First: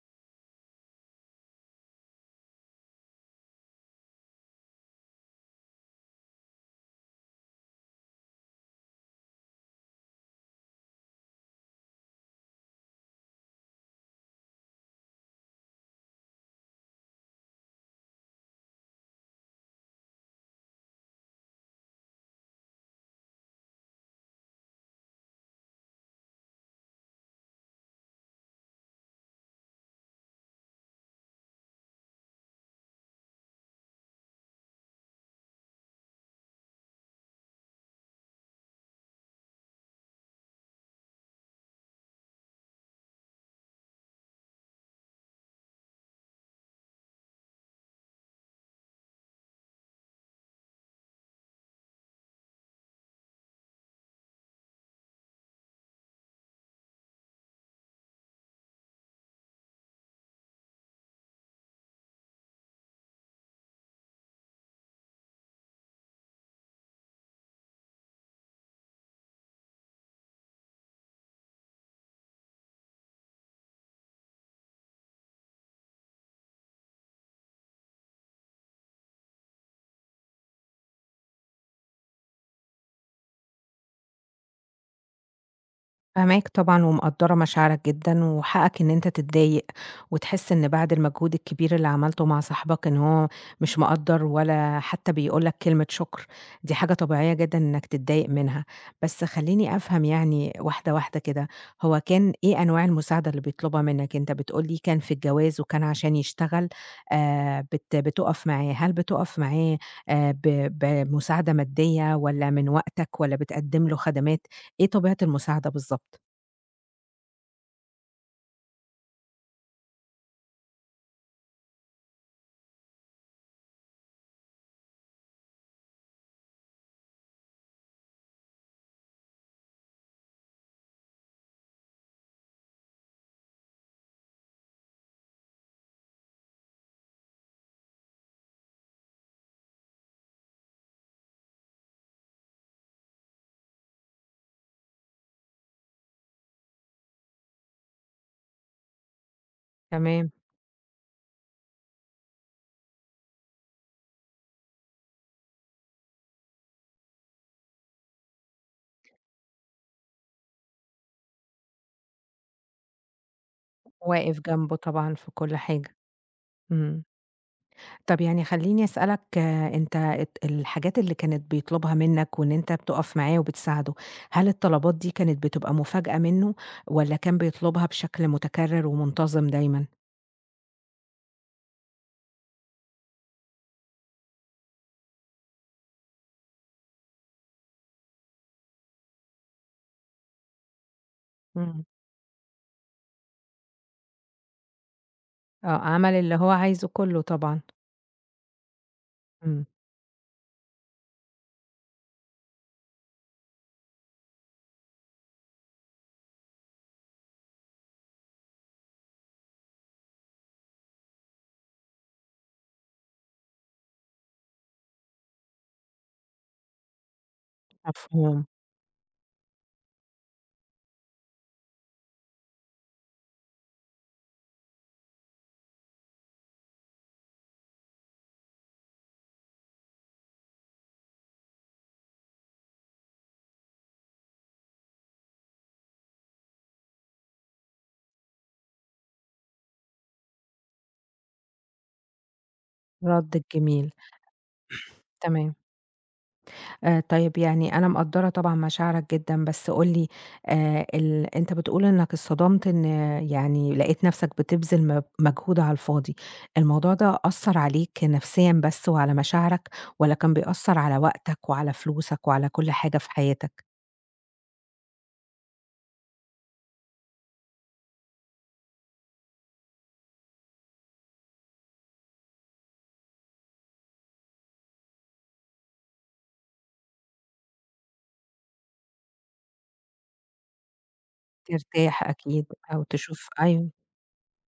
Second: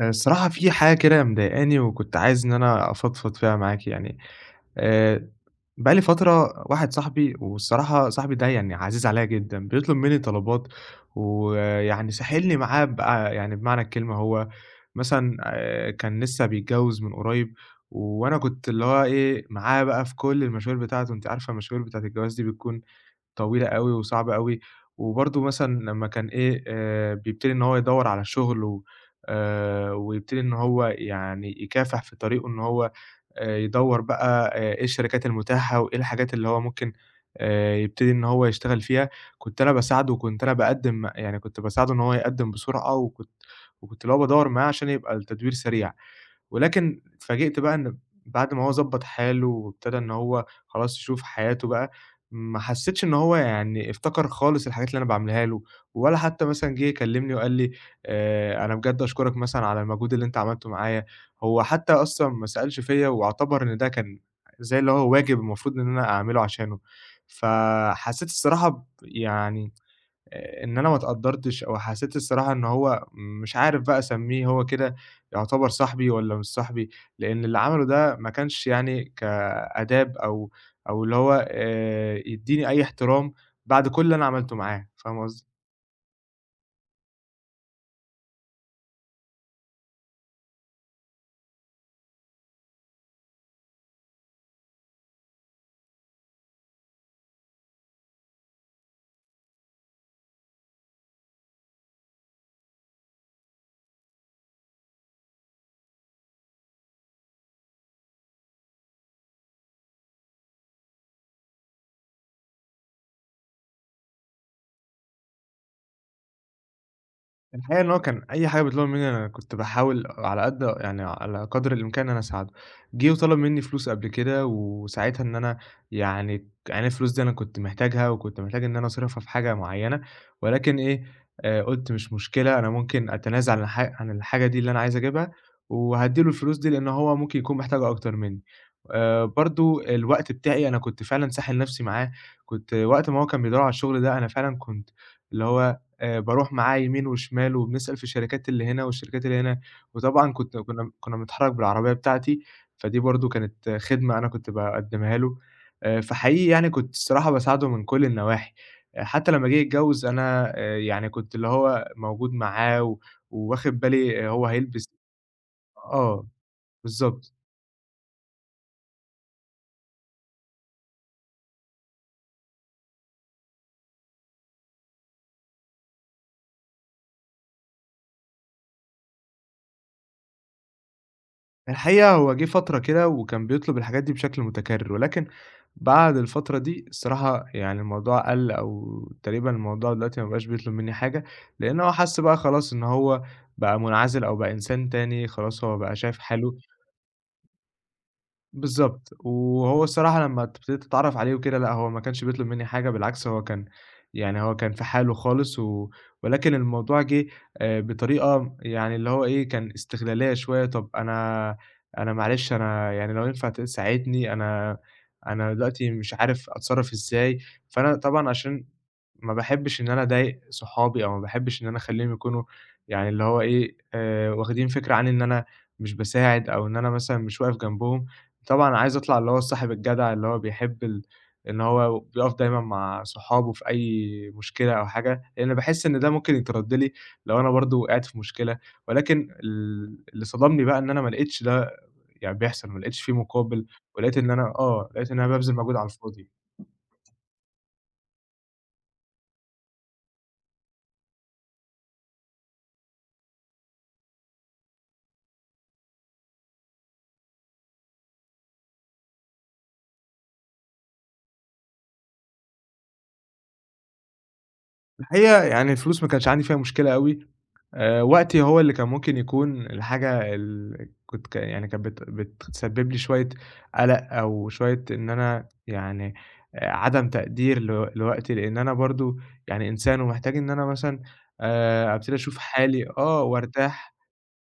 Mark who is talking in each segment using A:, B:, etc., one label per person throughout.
A: الصراحة في حاجة كده مضايقاني، وكنت عايز إن أنا أفضفض فيها معاك يعني. آآ بقى لي فترة واحد صاحبي، والصراحة صاحبي ده يعني عزيز عليّا جدًا، بيطلب منّي طلبات ويعني ساحلني معاه بقى، يعني بمعنى الكلمة هو مثلًا كان لسّه بيتجوّز من قريب. وأنا كنت اللي هو إيه، معاه بقى في كل المشاوير بتاعته. أنتِ عارفة المشاوير بتاعة الجواز دي بتكون طويلة أوي وصعبة أوي. وبرضه مثلًا لمّا كان إيه، بيبتدي إن هو يدوّر على شغل و ويبتدي إن هو يعني يكافح في طريقه، إن هو يدوّر بقى إيه الشركات المتاحة، وإيه الحاجات اللي هو ممكن يبتدي إن هو يشتغل فيها. كنت أنا باساعده، وكنت أنا باقدّم، يعني كنت باساعده إن هو يقدّم بسرعة، وكنت اللي هو بادوّر معاه عشان يبقى التدوير سريع. ولكن اتفاجئت بقى إن بعد ما هو ضبّط حاله وابتدى إن هو خلاص يشوف حياته بقى، ما حسّيتش إن هو يعني افتكر خالص الحاجات اللي أنا باعملها له، ولا حتى مثلًا جِه يكلّمني وقال لي: "أنا بجد أشكرك مثلًا على المجهود اللي أنت عملته معايا". هو حتى أصلًا ما سألش فيّا، واعتبر إن ده كان زي اللي هو واجب المفروض إن أنا أعمله عشانه. فحسّيت الصراحة يعني إن أنا ما اتقدّرتش، أو حسّيت الصراحة إن هو مش عارف بقى أسمّيه، هو كده يعتبر صاحبي والّا مش صاحبي، لإن اللي عمله ده ما كانش يعني كآداب، أو اللي هو يدّيني أي احترام بعد كل اللي أنا عملته معاه. فاهم قصدي؟
B: فاهماك طبعًا ومقدّرة مشاعرك جدًا، وحقك إن أنت تتضايق، وتحس إن بعد المجهود الكبير اللي عملته مع صاحبك إن هو مش مقدّر ولا حتى بيقول لك كلمة شكر، دي حاجة طبيعية جدًا إنك تتضايق منها. بس خلّيني أفهم يعني واحدة واحدة كده، هو كان إيه أنواع المساعدة اللي بيطلبها منك؟ أنت بتقول لي كان في الجواز وكان عشان يشتغل بتُقف معاه، هل بتُقف معاه بمساعدة مادية والّا من وقتك والّا بتقدّم له خدمات؟ إيه طبيعة المساعدة بالضبط.
A: الحقيقة إن هو كان أي حاجة بتطلبها منّي أنا كنت باحاول على قد يعني على قدر الإمكان إن أنا أساعده. جِه وطلب منّي فلوس قبل كده، وساعتها إن أنا يعني الفلوس دي أنا كنت محتاجها، وكنت محتاج إن أنا أصرفها في حاجة معيّنة. ولكن إيه، قُلت مش مشكلة، أنا ممكن أتنازل عن الحاجة دي اللي أنا عايز أجيبها، وهادّي له الفلوس دي، لإن هو ممكن يكون محتاجها أكتر منّي. برضه الوقت بتاعي أنا كنت فعلًا ساحل نَفْسي معاه. كنت وقت ما هو كان بيدوّر على الشغل ده أنا فعلًا كنت اللي هو باروح معاه يمين وشمال، وبنسأل في الشركات اللي هنا والشركات اللي هنا. وطبعًا
B: تمام،
A: كنت كنا كنا بنتحرّك بالعربية بتاعتي، فدي برضه كانت خدمة أنا كنت باقدّمها له. فحقيقي يعني كنت الصراحة باساعده من كل النواحي. آه، حتى لمّا جه يتجوّز أنا يعني كنت اللي هو موجود معاه وواخد بالي. آه،
B: واقف
A: هو
B: جنبه
A: هيلبس.
B: طبعًا في كل حاجة،
A: آه،
B: إمم.
A: بالضبط.
B: طب يعني خلّيني أسألك آه، أنت الحاجات اللي كانت بيطلبها منك وإن أنت بتُقف معاه وبتساعده، هل الطلبات دي كانت بتبقى مفاجأة منه والّا كان بيطلبها بشكل متكرر ومنتظم دايمًا؟
A: الحقيقة هو جه فترة كده وكان بيطلب الحاجات دي بشكل متكرر، ولكن بعد الفترة دي الصراحة يعني الموضوع قَل، أو تقريبًا الموضوع دلوقتي ما بقاش بيطلب منّي حاجة، لإن
B: إمم.
A: هو حَس بقى خلاص إن هو بقى منعزل أو بقى إنسان تاني، خلاص
B: آه،
A: هو بقى
B: عمل
A: شايف
B: اللي هو
A: حاله.
B: عايزه كله طبعًا،
A: بالضبط.
B: إمم.
A: وهو الصراحة لمّا ابتديت أتعرّف عليه وكده، لأ هو ما كانش بيطلب منّي حاجة، بالعكس هو كان في حاله خالص. ولكن الموضوع جِه بطريقة يعني اللي هو إيه، كان استغلالية شوية. طَب أنا معلش، أنا يعني لو ينفع تساعدني، أنا دلوقتي مش عارف أتصرّف إزاي. فأنا طبعًا
B: مفهوم.
A: عشان ما باحبش إن أنا أضايق صحابي، أو ما باحبش إن أنا أخلّيهم يكونوا يعني اللي هو إيه، واخدين فكرة عني إن أنا مش باساعد، أو إن أنا مثلًا مش واقف جنبهم. طبعًا عايز أطلع اللي هو الصاحب الجدع، اللي هو بيحب إن هو بيقف دايمًا مع صحابه في أي مشكلة أو حاجة، لإن باحس إن ده ممكن يترد لي لو أنا برضه وقعت في مشكلة. ولكن اللي صدمني بقى إن أنا ما لقيتش ده يعني بيحصل، ما لقيتش في
B: رَدِّك
A: مقابل،
B: جميل،
A: ولقيت إن أنا آه، لقيت إن أنا بابذل
B: تمام.
A: مجهود على الفاضي.
B: طيب يعني أنا مقدّرة طبعًا مشاعرك جدًا، بس قُل لي أنت بتقول إنك اتصدمت إن يعني لقيت نَفْسك بتبذل مجهود على الفاضي، الموضوع ده أثّر عليك نفسيًا بس وعلى مشاعرك والّا كان بيأثّر على وقتك وعلى فلوسك وعلى كل حاجة في حياتك؟
A: الحقيقة يعني الفلوس ما كانش عندي فيها مشكلة أوي. وقتي هو اللي كان ممكن يكون الحاجة ال كنت ك يعني كانت بتسبب لي شوية قلق، أو شوية إن أنا يعني عدم تقدير لوقتي، لإن أنا برضه يعني إنسان، ومحتاج إن أنا مثلًا
B: ترتاح
A: أبتدي أشوف
B: أكيد أو
A: حالي. آه،
B: تشوف أيوه،
A: وارتاح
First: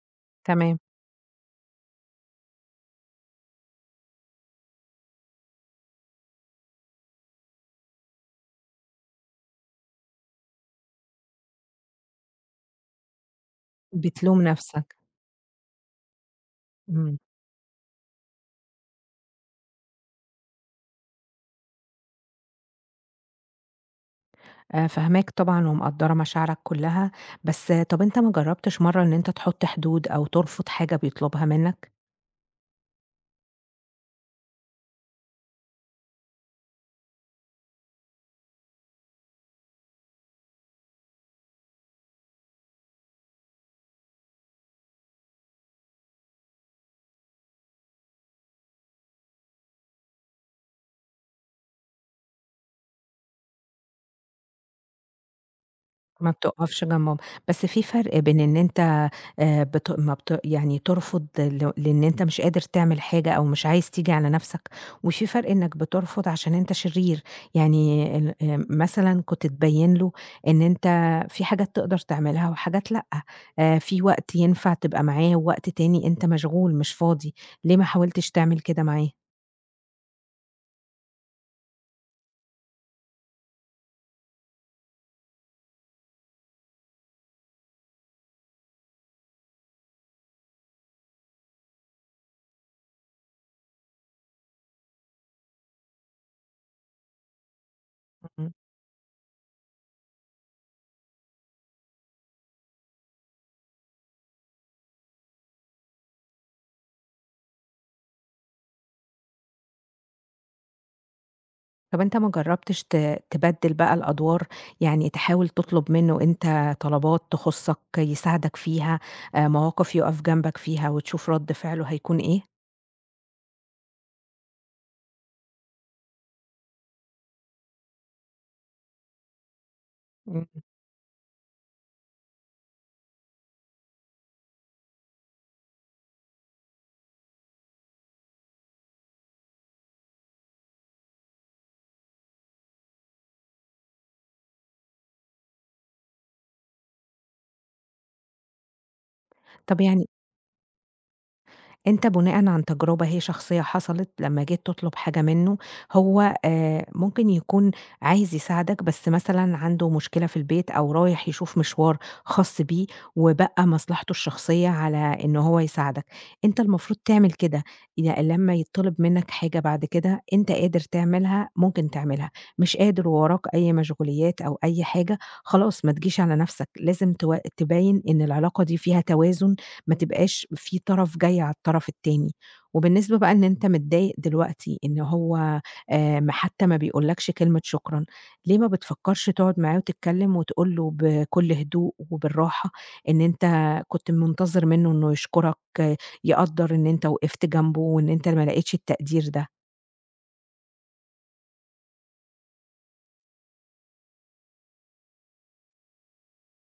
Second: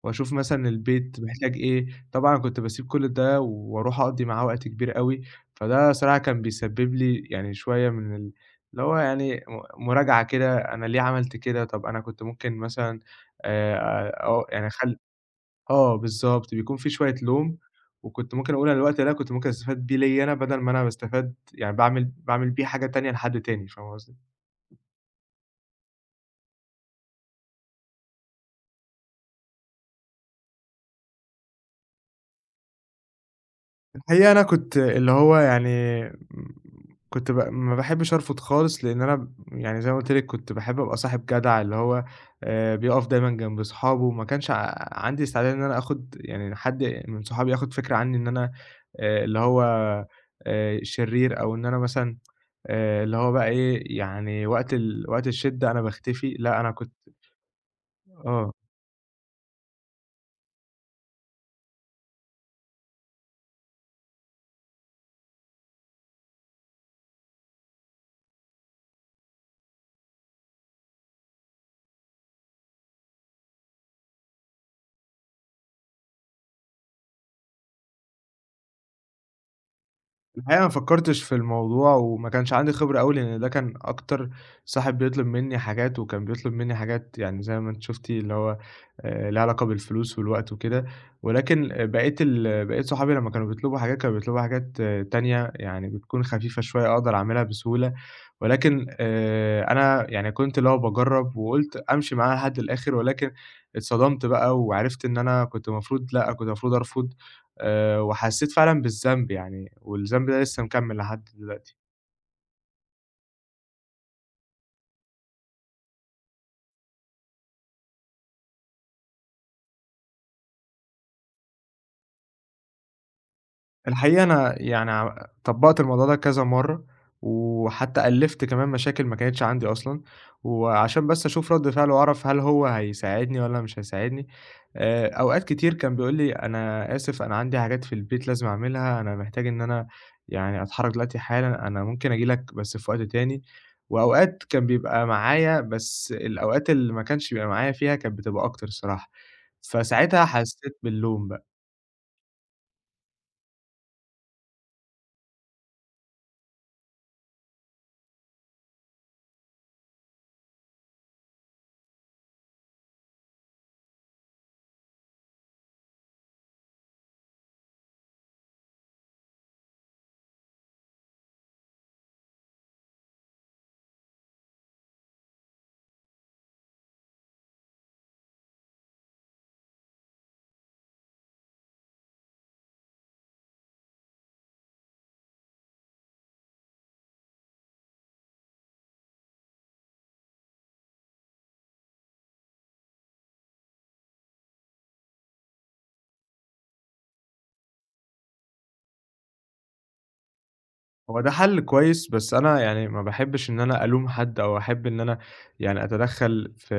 A: وأشوف مثلًا
B: تمام،
A: البيت محتاج إيه، طبعًا كنت باسيب كل ده وأروح أقضي معاه وقت كبير أوي. فده صراحة كان بيسبب لي يعني شوية من اللي هو يعني مراجعة كده، أنا ليه عملت كده؟ طب أنا كنت ممكن مثلًا
B: بتلوم
A: أو يعني
B: نَفْسك،
A: آه، بالضبط، بيكون في شوية
B: إمم،
A: لوم. وكنت ممكن أقول، أنا الوقت ده كنت ممكن أستفاد بيه ليّا أنا بدل ما أنا باستفاد يعني باعمل باعمل بيه حاجة تانية لحد تاني. فاهم قصدي؟
B: فاهماك طبعًا ومقدّرة مشاعرك كُلّها، بس آه، طَب أنت ما جرّبتش مرّة إن أنت تحُط حدود أو ترفض حاجة بيطلبها منّك؟
A: الحقيقة أنا كنت اللي هو يعني كنت ب ما باحبش أرفض خالص، لإن أنا يعني زي ما قُلت لِك كنت باحب أبقى صاحب جدع، اللي هو بيقف دايمًا جنب صحابه. ما كانش عندي استعداد إن أنا آخُد يعني حد من صحابي ياخُد فكرة عني إن أنا اللي هو شرير، أو إن أنا مثلًا اللي هو بقى إيه، يعني وقت الشِدّة أنا
B: ما
A: باختفي. لأ أنا
B: بتقفش
A: كنت
B: جنبهم، بس في فرق بين
A: آه.
B: إن أنت بت ما بت يعني ترفض لإن أنت مش قادر تعمل حاجة أو مش عايز تيجي على نفسك، وفي فرق إنك بترفض عشان أنت شرير، يعني مثلًا كنت تبيّن له إن أنت في حاجات تقدر تعملها وحاجات لأ، في وقت ينفع تبقى معاه ووقت تاني أنت مشغول مش فاضي، ليه ما حاولتش تعمل كده معاه؟
A: الحقيقة ما فكّرتش في الموضوع، وما كانش عندي خبرة أوي، لإن ده كان أكتر صاحب بيطلب منّي حاجات، وكان بيطلب منّي حاجات يعني زي ما أنتِ شُفتِ اللي هو ليها علاقة بالفلوس والوقت وكده. ولكن بقية صحابي لمّا كانوا بيطلبوا حاجات، كانوا بيطلبوا حاجات تانية، يعني بتكون خفيفة شوية أقدر أعملها بسهولة.
B: إمم.
A: ولكن أنا يعني كنت اللي هو باجرّب، وقُلت أمشي معاها لحد الآخر، ولكن اتصدمت بقى، وعرفت إن أنا كنت المفروض لأ، كنت المفروض أرفض. وحسّيت فعلًا بالذنب يعني، والذنب ده لسه مكمّل لحد دلوقتي.
B: طب أنت ما جرّبتش تبدِّل بقى الأدوار، يعني تحاول تطلب منّه أنت طلبات تخُصّك، يساعدك فيها، مواقف يُقف جنبك فيها وتشوف رَد فعله هيكون إيه؟
A: الحقيقة أنا يعني طبّقت الموضوع ده كذا مرّة، وحتّى ألّفت كمان مشاكل ما كانتش عندي أصلًا،
B: إمم.
A: وعشان بس أشوف رَد فعله وأعرف هل هو هيساعدني والّا مش هيساعدني. أوقات كتير كان بيقول لي: "أنا آسف، أنا عندي حاجات في البيت لازم أعملها، أنا محتاج إن أنا يعني أتحرّك دلوقتي حالًا، أنا ممكن آجي لك بس في وقت تاني." وأوقات كان بيبقى معايا، بس الأوقات اللي ما كانش بيبقى معايا فيها كانت بتبقى أكتر الصراحة،
B: طب يعني
A: فساعتها حسّيت باللوم بقى.
B: أنت بناءً عن تجربة هي شخصية حصلت لمّا جيت تطلب حاجة منّه، هو ممكن يكون عايز يساعدك بس مثلًا عنده مشكلة في البيت أو رايح يشوف مشوار خاص بيه، وبقى مصلحته الشخصية على إن هو يساعدك. أنت المفروض تعمل كده، لمّا يتطلب منّك حاجة بعد كده أنت قادر تعملها ممكن تعملها، مش قادر ووراك أي مشغوليات أو أي حاجة، خلاص ما تجيش على نَفْسك، لازم تبيّن إن العلاقة دي فيها توازن ما تبقاش في طرف جاي على الطرف التاني. وبالنسبة بقى إن أنت متضايق دلوقتي إن هو ما حتى ما بيقولكش كلمة شكرًا، ليه ما بتفكّرش تقعد معاه وتتكلم وتقول له بكل هدوء وبالراحة إن أنت كنت منتظر منّه إنه يشكرك، آه، يقدّر إن أنت وقفت جنبه وإن أنت ما لقيتش التقدير ده.
A: هو ده حل كويس، بس أنا يعني ما باحبش إن أنا ألوم حد، أو أحب إن أنا يعني أتدخّل في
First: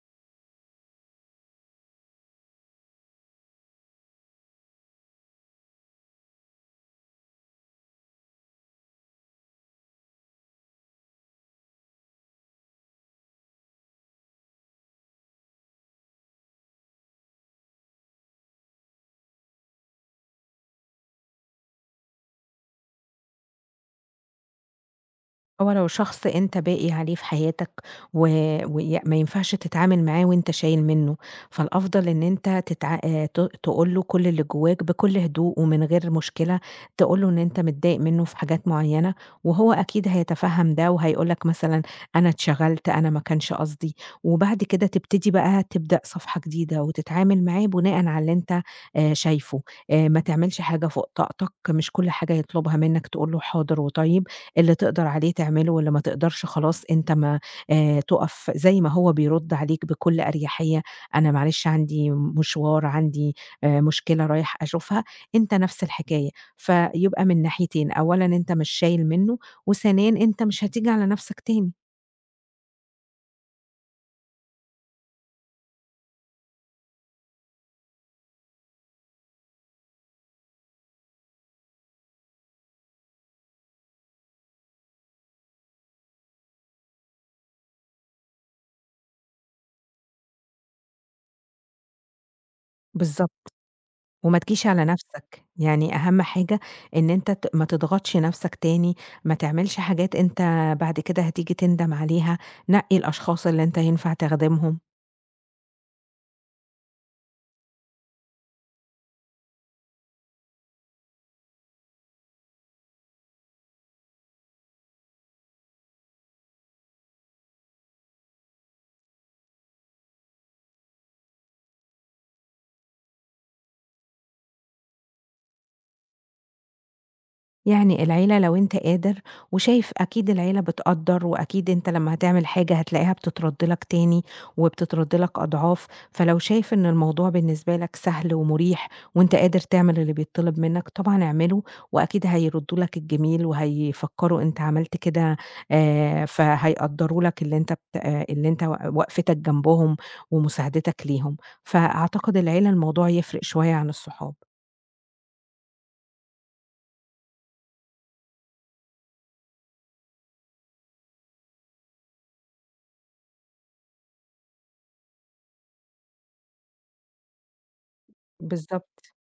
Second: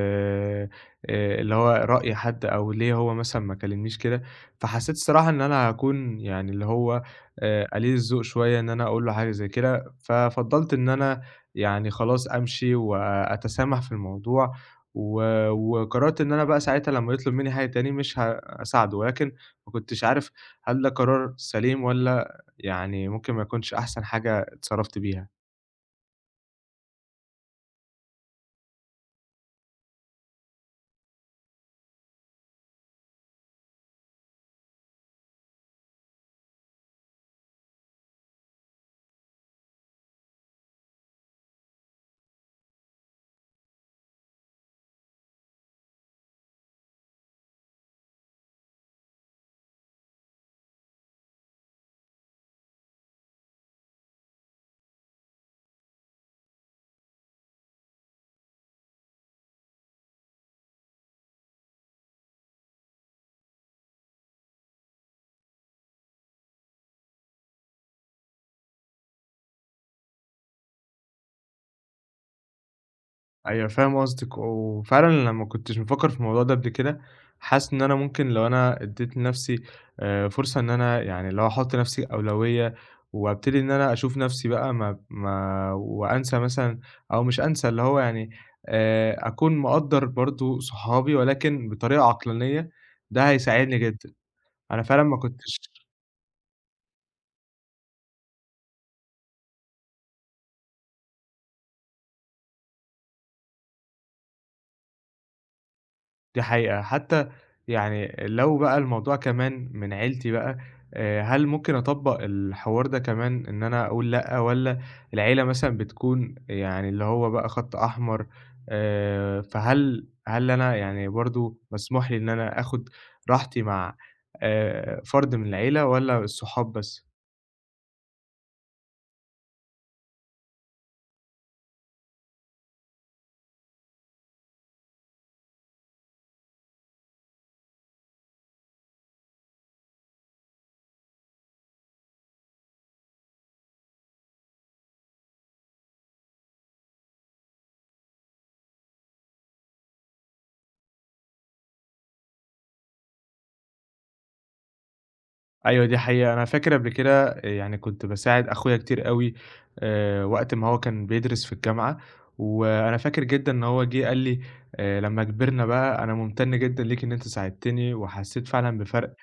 A: اللي هو رأي حد، أو ليه هو مثلًا ما كلمنيش كده. فحسّيت الصراحة إن أنا هاكون يعني اللي هو قليل الذوق شوية إن أنا أقول له حاجة زي كده. ففضّلت إن أنا يعني خلاص أمشي، وأتسامح في الموضوع، و وقررت إن أنا بقى ساعتها لمّا يطلب منّي حاجة تاني مش هاساعده، ولكن ما كنتش عارف هل ده قرار سليم، والّا يعني ممكن ما يكونش أحسن حاجة اتصرّفت بيها.
B: هو لو شخص أنت باقي عليه في حياتك و ما ينفعش تتعامل معاه وأنت شايل منّه، فالأفضل إن أنت تقول له كل اللي جواك بكل هدوء ومن غير مشكلة، تقول له إن أنت متضايق منّه في حاجات معيّنة، وهو أكيد هيتفهّم ده وهيقول لك مثلًا أنا اتشغلت، أنا ما كانش قصدي، وبعد كده تبتدي بقى تبدأ صفحة جديدة وتتعامل معاه بناءً على اللي أنت شايفه، ما تعملش حاجة فوق طاقتك، مش كل حاجة يطلبها منّك تقول له حاضر وطيب. اللي تقدر عليه تعمله واللي ما تقدرش خلاص أنت ما تُقف زي ما هو بيرُد عليك بكل أريحية، أنا معلش عندي مشوار، عندي مشكلة رايح أشوفها، أنت نفس الحكاية. فيبقى من ناحيتين، أولًا أنت مش شايل منّه، وثانيًا أنت مش هتيجي على نفسك تاني.
A: أيوه، فاهم قصدِك، وفعلًا أنا ما كنتش بافكّر في الموضوع ده قبل كده. حاسس إن أنا ممكن لو أنا ادّيت لنَفْسي فرصة إن أنا يعني اللي هو أحُط لنَفْسي أولوية، وابتدي إن أنا أشوف نَفْسي بقى، ما وأنسى مثلًا، أو مش أنسى، اللي هو يعني أكون مقدّر برضه صحابي، ولكن بطريقة عقلانية. ده
B: بالضبط.
A: هيساعدني جدًا.
B: وما تجيش
A: أنا
B: على
A: فعلًا ما
B: نفسك.
A: كنتش.
B: يعني أهم حاجة إن أنت ما تضغطش نفسك تاني، ما تعملش حاجات أنت بعد كده هتيجي تندم عليها، نقّي الأشخاص اللي أنت ينفع تخدمهم.
A: دي حقيقة. حتى يعني لو بقى الموضوع كمان من عيلتي بقى، هل ممكن أطبّق الحوار ده كمان إن أنا أقول لأ، والّا العيلة مثلًا بتكون يعني اللي هو بقى خَط أحمر؟ فهل أنا يعني برضه مسموح لي إن أنا آخُد راحتي مع فرد من العيلة، والّا الصحاب بس؟
B: يعني العيلة لو أنت قادر وشايف أكيد العيلة بتقدّر، وأكيد أنت لمّا هتعمل حاجة هتلاقيها بتترد لك تاني، وبتترد لك أضعاف، فلو شايف إن الموضوع بالنسبة لك سهل ومُريح، وأنت قادر تعمل اللي بيتطلب منك، طبعًا اعمله، وأكيد هيردّوا لك الجميل، وهيفكّروا أنت عملت كده فهيقدّروا لك اللي أنت آه، اللي أنت وقفتك جنبهم ومساعدتك ليهم، فأعتقد العيلة الموضوع يفرق شوية عن الصحاب.
A: أيوه دي حقيقة. أنا فاكر قبل كده يعني كنت باساعد أخويا كتير أوي وقت ما هو كان بيدرس في الجامعة. وأنا فاكر جدًا إن هو جه قال لي: "لمّا كبرنا بقى أنا ممتن جدًا ليك، إن أنت ساعدتني، وحسيت فعلًا
B: بالضبط،
A: بفرق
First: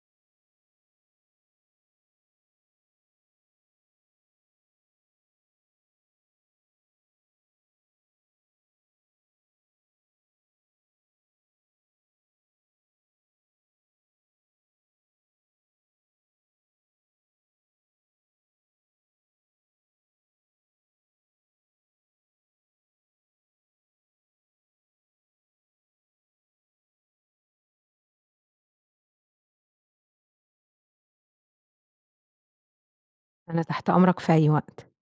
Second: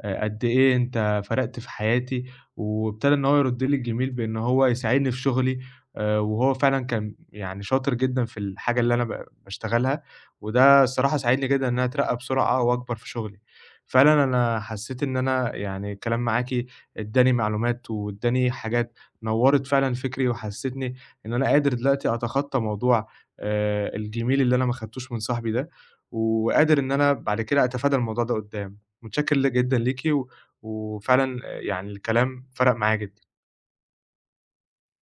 A: قد إيه أنت فرقت في حياتي." وابتدى إن هو يرُد لي الجميل بإن هو يساعدني في شغلي. وهو فعلًا كان يعني شاطر جدًا في الحاجة اللي أنا باشتغلها، وده الصراحة ساعدني جدًا إن أنا أترقّى بسرعة وأكبر في شغلي. فعلًا أنا حسّيت إن أنا يعني الكلام معاكِ ادّاني معلومات، وادّاني حاجات نوّرت فعلًا فكري، وحسّتني إن أنا قادر دلوقتي أتخطّى موضوع الجميل اللي أنا ما خدتوش من صاحبي ده، وقادر إن أنا بعد كده أتفادى الموضوع ده قدّام. متشكر جدًا ليكِ، وفعلًا يعني الكلام فرَق معايا جدًا.
B: أنا تحت أمرك في أي وقت.